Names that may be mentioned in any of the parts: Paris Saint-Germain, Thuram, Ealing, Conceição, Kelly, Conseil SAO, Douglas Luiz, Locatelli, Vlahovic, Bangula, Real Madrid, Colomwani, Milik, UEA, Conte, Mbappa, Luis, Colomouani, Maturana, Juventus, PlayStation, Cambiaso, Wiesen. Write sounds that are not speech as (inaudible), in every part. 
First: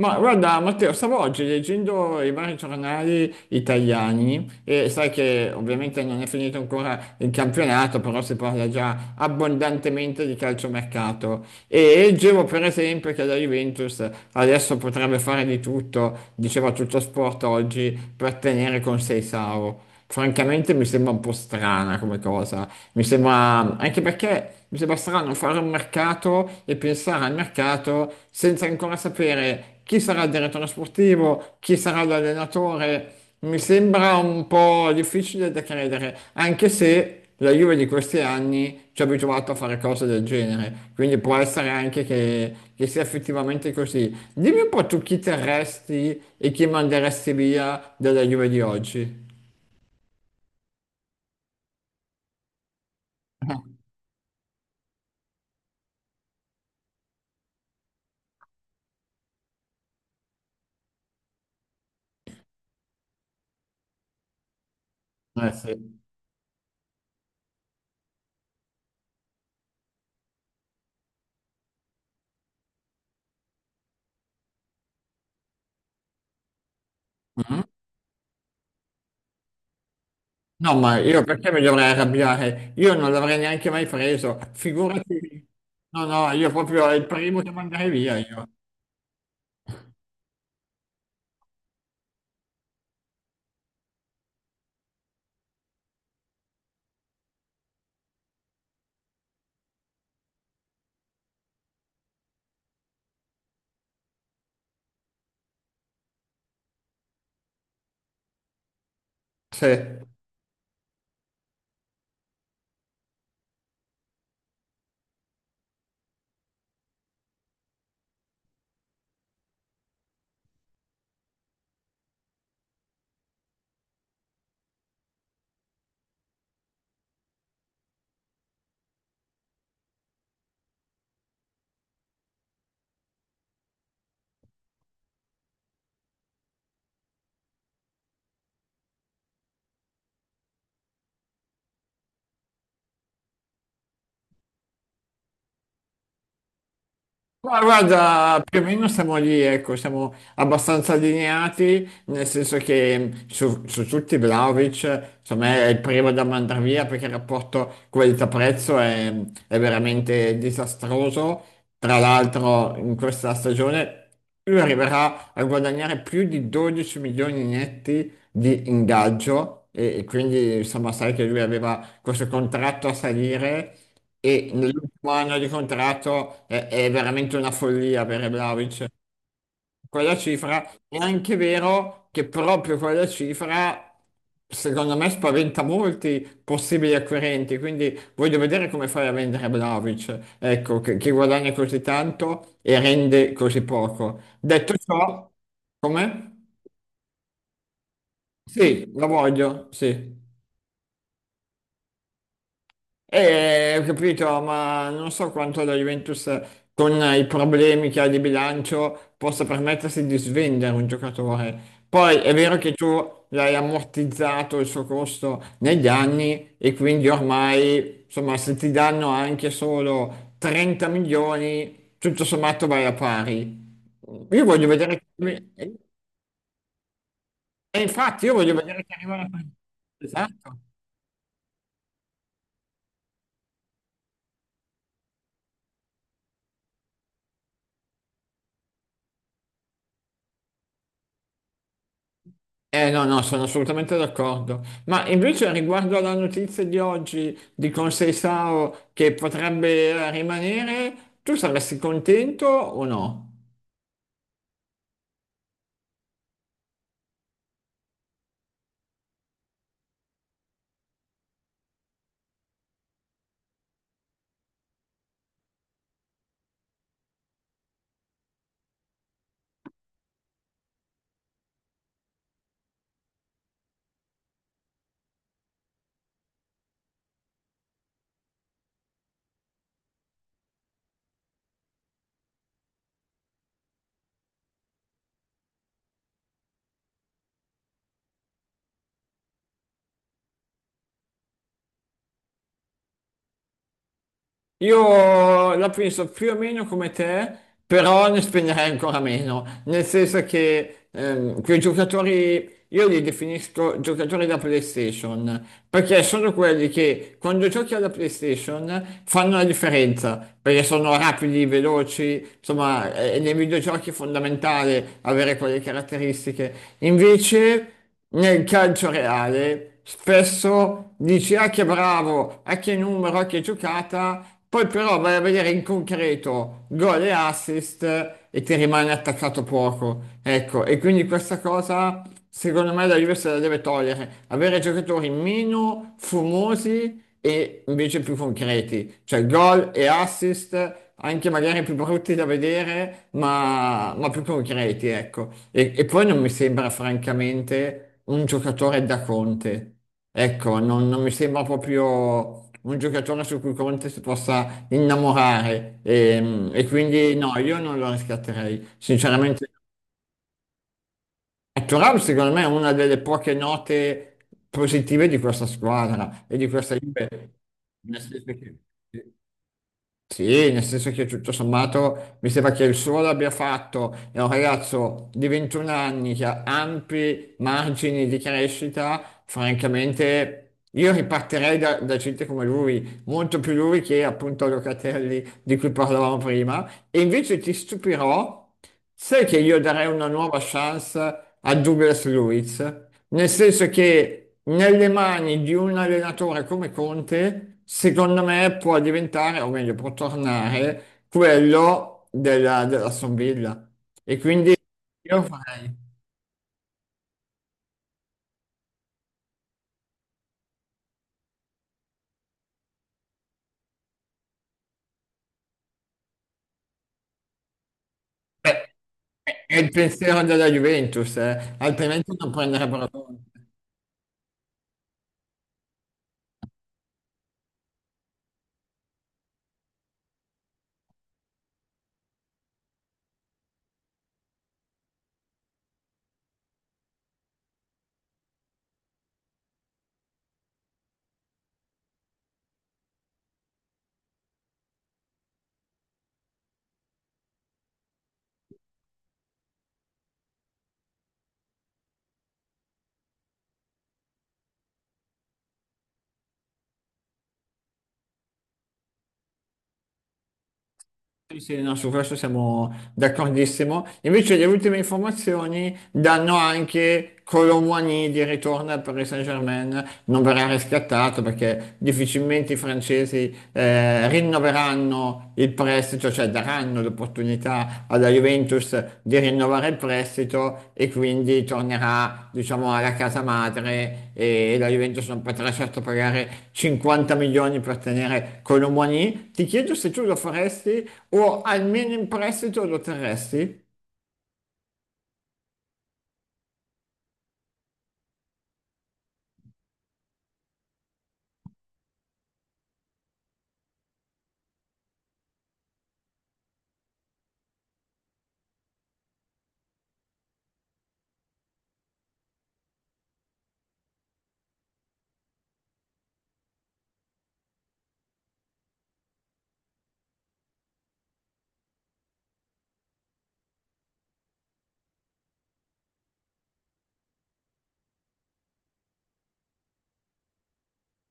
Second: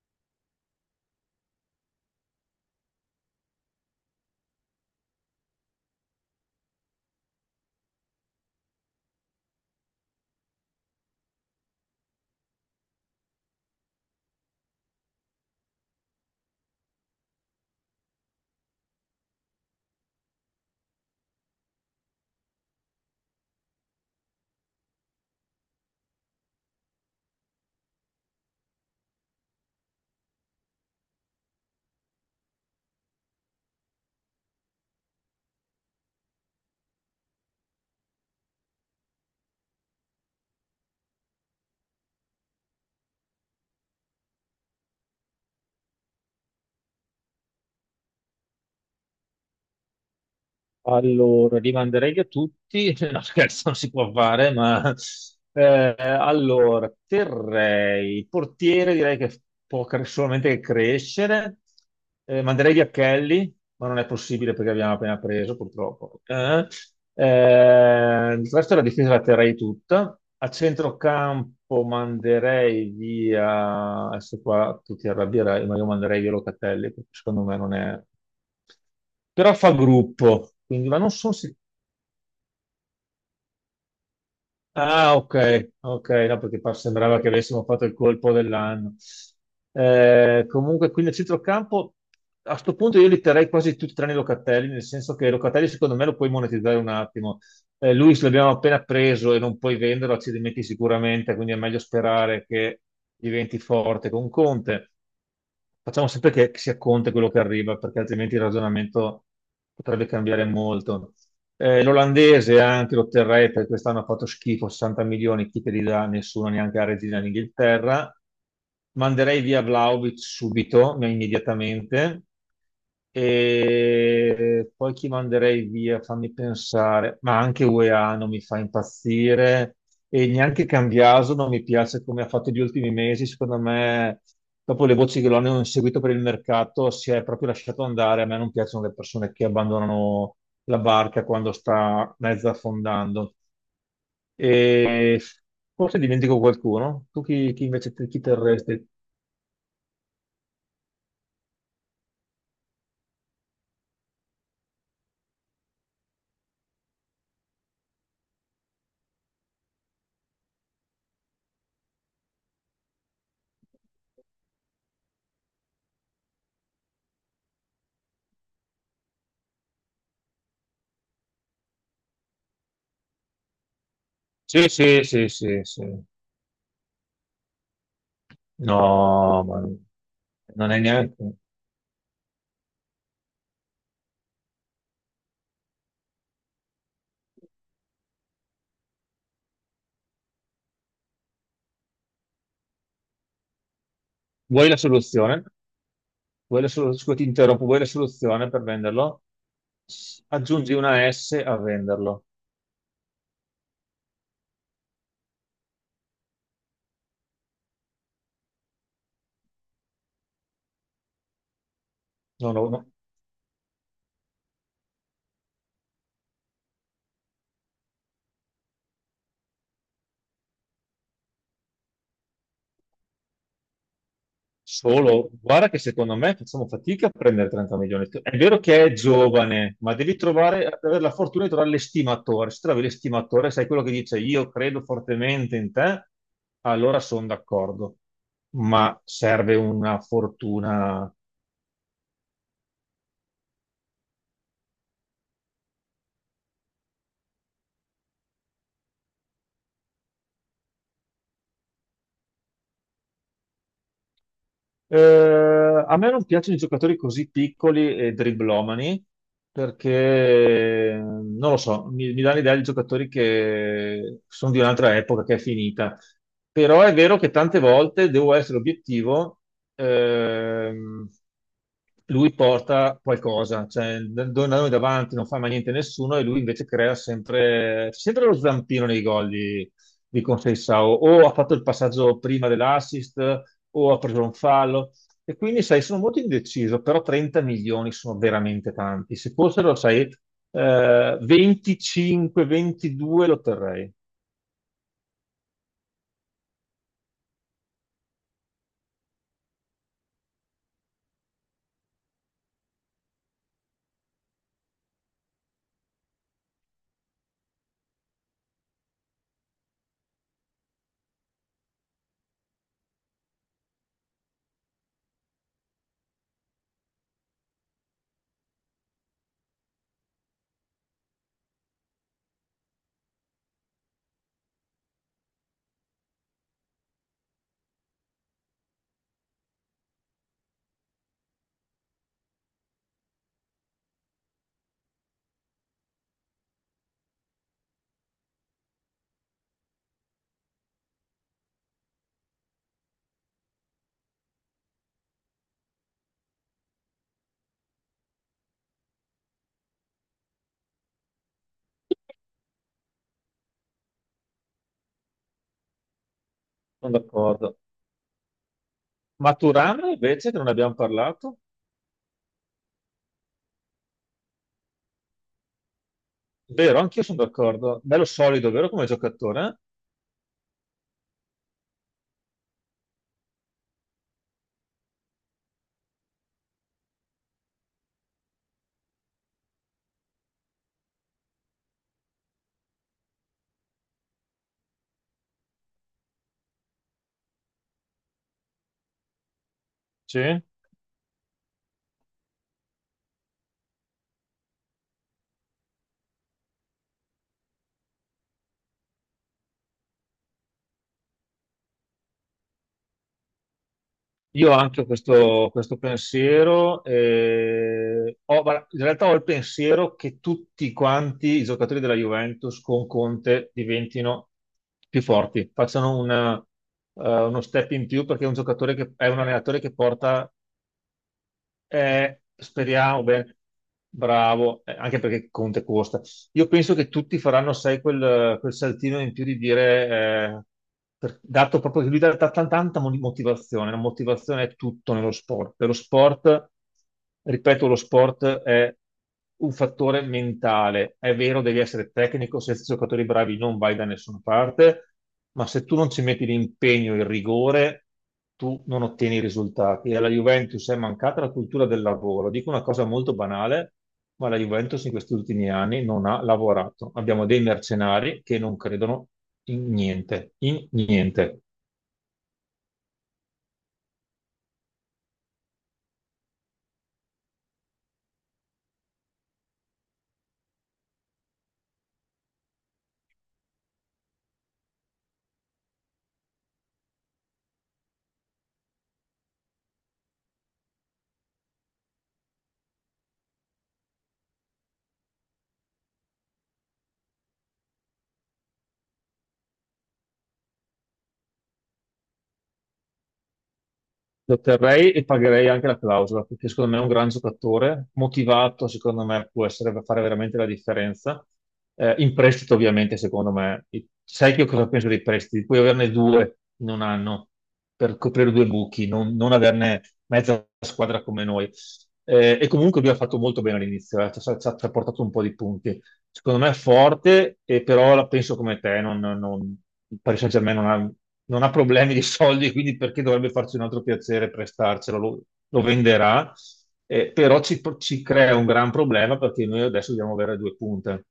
Ma guarda, Matteo, stavo oggi leggendo i vari giornali italiani e sai che ovviamente non è finito ancora il campionato, però si parla già abbondantemente di calciomercato. E leggevo per esempio che la Juventus adesso potrebbe fare di tutto, diceva tutto sport oggi, per tenere con Seisao francamente mi sembra un po' strana come cosa. Mi sembra, anche perché mi sembra strano fare un mercato e pensare al mercato senza ancora sapere chi sarà il direttore sportivo, chi sarà l'allenatore. Mi sembra un po' difficile da credere, anche se la Juve di questi anni ci ha abituato a fare cose del genere, quindi può essere anche che sia effettivamente così. Dimmi un po' tu chi terresti e chi manderesti via della Juve di oggi. Allora, li manderei a tutti, (laughs) no scherzo, non si può fare, ma terrei, portiere direi che può solamente crescere. Manderei via Kelly, ma non è possibile perché abbiamo appena Eh preso, sì. purtroppo. Il resto della difesa la terrei tutta. A centrocampo manderei via, adesso qua tu ti arrabbierai, ma io manderei via Locatelli, perché secondo me Mhm. non è... Però fa gruppo, No, quindi, ma ma non io sono perché sicuro. mi dovrei arrabbiare? Io non l'avrei neanche mai preso, Ah, ok, figurati. No, ok, no, no, io perché proprio è il sembrava che primo che avessimo fatto manderei il via colpo io. dell'anno. Comunque, qui nel centrocampo, a sto punto io li terrei quasi tutti tranne Locatelli, nel senso che Locatelli secondo me lo puoi monetizzare un attimo. Luis l'abbiamo appena preso e non puoi venderlo, accidenti sicuramente, quindi è meglio sperare che diventi forte con Conte. Facciamo sempre che sia Conte quello che arriva, perché altrimenti il ragionamento Sì. potrebbe cambiare molto. L'olandese anche lo terrei perché quest'anno ha fatto schifo, 60 milioni, chi te li dà? Nessuno, neanche la regina d'Inghilterra. Manderei via Vlahovic subito, ma immediatamente. E poi chi manderei via? Fammi pensare, ma anche UEA non mi fa impazzire e neanche Cambiaso non mi piace come ha fatto gli ultimi mesi. Secondo me, dopo le voci che lo hanno seguito per il mercato, si è proprio lasciato andare. A me non piacciono le persone che abbandonano la barca quando sta mezza affondando. E forse dimentico qualcuno. Tu Ma chi guarda, più o meno terresti? siamo lì, ecco, siamo abbastanza allineati, nel senso che su tutti Vlahovic, secondo me è il primo da mandare via perché il rapporto qualità-prezzo è veramente disastroso. Tra l'altro in questa stagione lui arriverà a guadagnare più di 12 milioni netti di ingaggio e quindi insomma sai che lui aveva questo contratto a salire e Sì, sì, nell'ultimo sì, anno di sì, sì. contratto è veramente una follia per Vlahovic. No, ma Quella cifra non è è neanche. anche vero che proprio quella cifra, secondo me, spaventa molti possibili acquirenti. Quindi voglio vedere come fai a vendere Vlahovic, ecco, che guadagna così tanto e rende così poco. Vuoi Detto la ciò, soluzione? come? Vuoi la scusa, ti interrompo, vuoi la soluzione per Sì, lo venderlo? voglio, sì. S- Aggiungi una S a venderlo. Ho capito, ma non so quanto la Juventus con i problemi che ha di bilancio possa permettersi di svendere un giocatore. Poi è No, vero no, che no. tu l'hai ammortizzato il suo costo negli anni e quindi ormai, insomma, se ti danno anche solo 30 milioni, tutto sommato vai a pari. Io voglio vedere, Solo, guarda e che secondo me facciamo fatica a prendere 30 milioni. infatti io È voglio vero vedere che è che arriva la... giovane, ma devi Esatto. trovare, avere la fortuna di trovare l'estimatore. Se trovi l'estimatore, sai quello che dice io credo fortemente in te, allora sono d'accordo. Ma serve una fortuna. Eh no, no, sono assolutamente d'accordo. Ma invece riguardo alla notizia di oggi di Conseil SAO che potrebbe rimanere, tu saresti contento o no? A me non piacciono i giocatori così piccoli e dribblomani perché, non lo so, mi dà l'idea di giocatori che sono di un'altra epoca che è finita. Però è vero che tante volte devo essere obiettivo, ehm, lui porta qualcosa, cioè noi davanti non fa mai niente nessuno e lui invece crea sempre, c'è sempre lo zampino nei gol di Conceição, o ha fatto il passaggio prima dell'assist, o ha preso un fallo. E quindi, sai, sono molto indeciso, però 30 milioni sono veramente tanti. Se fossero, sai, 25, 22 lo terrei. Io la penso più o meno come te, però ne spenderei ancora meno, nel senso che quei giocatori, io li definisco giocatori da PlayStation, perché sono quelli che quando giochi alla PlayStation fanno la differenza, perché sono rapidi, veloci, insomma, nei videogiochi è fondamentale avere quelle caratteristiche. Invece nel calcio reale spesso dici ah che bravo, ah che numero, ah che giocata, poi però vai a vedere in concreto gol e assist e ti rimane attaccato poco. Ecco, e quindi questa cosa secondo me la Juve se la deve togliere, avere giocatori meno fumosi e invece più concreti, cioè gol e assist anche magari più brutti da vedere, ma più concreti, ecco. E poi non mi sembra francamente un giocatore da Conte. Ecco, non mi sembra proprio un giocatore su cui Conte si possa innamorare. E Sono quindi no, d'accordo. io non lo riscatterei. Sinceramente, Maturana, invece, che non abbiamo parlato, Thuram secondo me è una delle poche note positive di questa squadra e di questa vero, anch'io Juve. sono d'accordo. Nel Bello senso solido, che- vero, come giocatore? Eh? sì, nel senso che tutto sommato mi sembra che il suo l'abbia fatto, è un ragazzo di 21 anni che ha ampi margini di crescita, francamente io ripartirei da gente come lui, molto più lui che appunto Locatelli di cui parlavamo prima, e invece ti stupirò, sai che io darei una nuova Sì. chance a Douglas Luiz? Nel senso che nelle mani di un allenatore come Conte, secondo me può diventare, o meglio, può tornare quello dell'Aston Villa. E Io quindi ho anche io questo farei. pensiero, guarda, in realtà ho il pensiero che tutti quanti i giocatori della Juventus con Conte diventino più forti, facciano uno step in più perché è un Beh, giocatore che è un è allenatore il che pensiero porta. della Juventus, altrimenti non prenderebbero. Speriamo, beh, bravo, anche perché Conte costa. Io penso che tutti faranno, sai, quel saltino in più di dire, eh, dato proprio che lui dà tanta motivazione, la motivazione è tutto nello sport. E lo sport, ripeto, lo sport è un fattore mentale. È vero, devi essere tecnico, senza giocatori bravi non vai da nessuna parte, ma se tu non ci metti l'impegno, il rigore tu non ottieni i risultati. E alla Juventus è mancata la cultura del lavoro. Dico una cosa molto banale, ma la Juventus in questi ultimi anni non ha lavorato. Abbiamo dei mercenari che non credono in niente, in Sì, niente. sì, no, su questo siamo d'accordissimo. Invece le ultime informazioni danno anche Colomwani di ritorno al Paris Saint-Germain, non verrà riscattato perché difficilmente i francesi rinnoveranno il prestito, cioè daranno l'opportunità possibilità alla Juventus di rinnovare il prestito e quindi tornerà, diciamo, alla casa madre e la Juventus non potrà certo pagare 50 milioni per tenere Colomoni. Ti chiedo se tu lo faresti o almeno in prestito lo terresti? Lo terrei e pagherei anche la clausola, perché secondo me è un gran giocatore, motivato, secondo me può essere, fare veramente la differenza. In prestito, ovviamente, secondo me. Sai che io cosa penso dei prestiti? Puoi averne due in un anno per coprire due buchi, non averne mezza squadra come noi. E comunque lui ha fatto molto bene all'inizio, ci ha portato un po' di punti. Secondo me è forte, e però la penso come te, non, non, il Paris Saint-Germain non ha problemi di soldi, quindi perché dovrebbe farci un altro piacere prestarcelo? Lo venderà, però ci crea un gran problema perché noi adesso dobbiamo avere due punte.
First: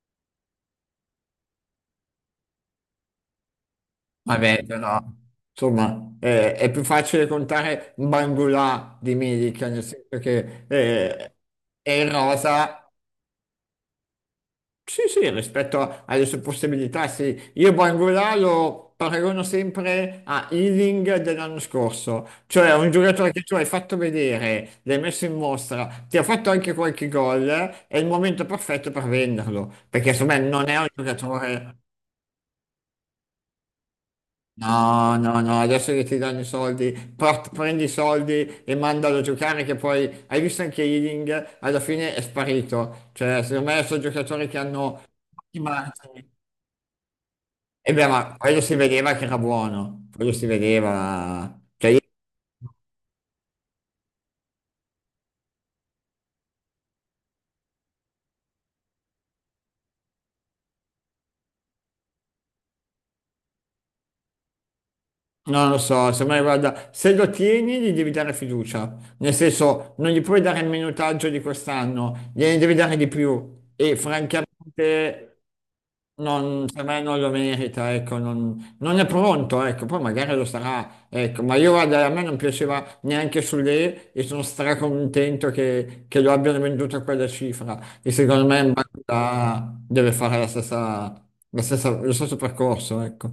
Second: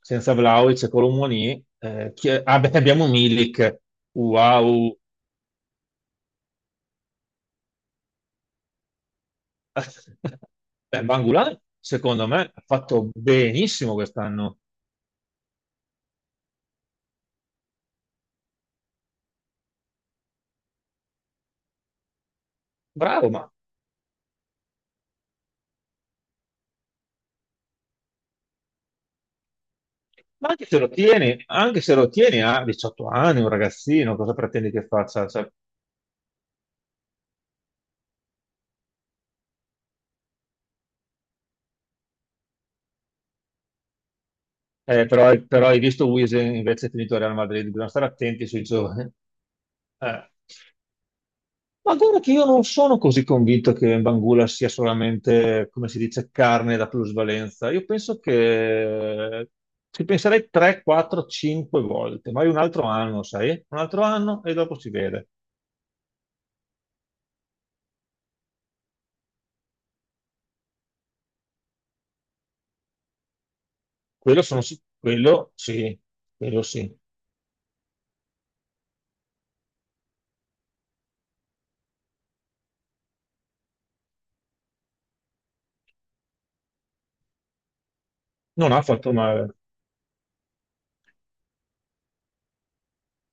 Senza Vlahovic e Colomouani, ah, beh, abbiamo Milik, Vabbè, wow! però, insomma, è più facile contare Bangula di Milik, nel senso (laughs) che Beh, Bangula, è in secondo me, ha rosa. fatto benissimo quest'anno. Sì, sì, rispetto alle sue possibilità, sì. Io Bangula lo paragono sempre a Ealing dell'anno scorso, cioè un Bravo, giocatore che ma tu hai fatto vedere, l'hai messo in mostra, ti ha fatto anche qualche gol, è il momento perfetto per venderlo, perché secondo me Ma anche non è se un lo tieni, giocatore... anche se lo tieni a 18 anni, un ragazzino, cosa pretendi che No, faccia? no, Cioè, no, adesso che ti danno i soldi, prendi i soldi e mandalo a giocare che poi hai visto anche Ealing, alla fine è sparito. Cioè, secondo me sono giocatori che hanno... però hai visto Wiesen invece è finito a Real Madrid, bisogna E beh, stare ma attenti quello sui si giovani. vedeva che era buono, Eh. quello si vedeva. Cioè, Ma io guarda che io non sono così convinto che Bangula sia solamente, come si dice, carne da plusvalenza. Io penso che ci penserei 3, 4, 5 volte, magari un altro anno, sai? Un altro anno e dopo si vede. non lo so, se me guarda, se lo tieni gli devi dare fiducia, nel senso non gli puoi dare il minutaggio di quest'anno, gliene devi dare di più e Quello sono francamente quello sì, quello non, per sì. me non lo merita, ecco, non è pronto, ecco, poi magari lo sarà, ecco, ma io guarda, a me non piaceva neanche sulle e sono stracontento che lo abbiano venduto a quella cifra e secondo me Non ha fatto male, Mbappa deve fare la stessa, lo stesso percorso, ecco.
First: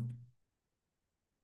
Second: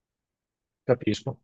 capisco.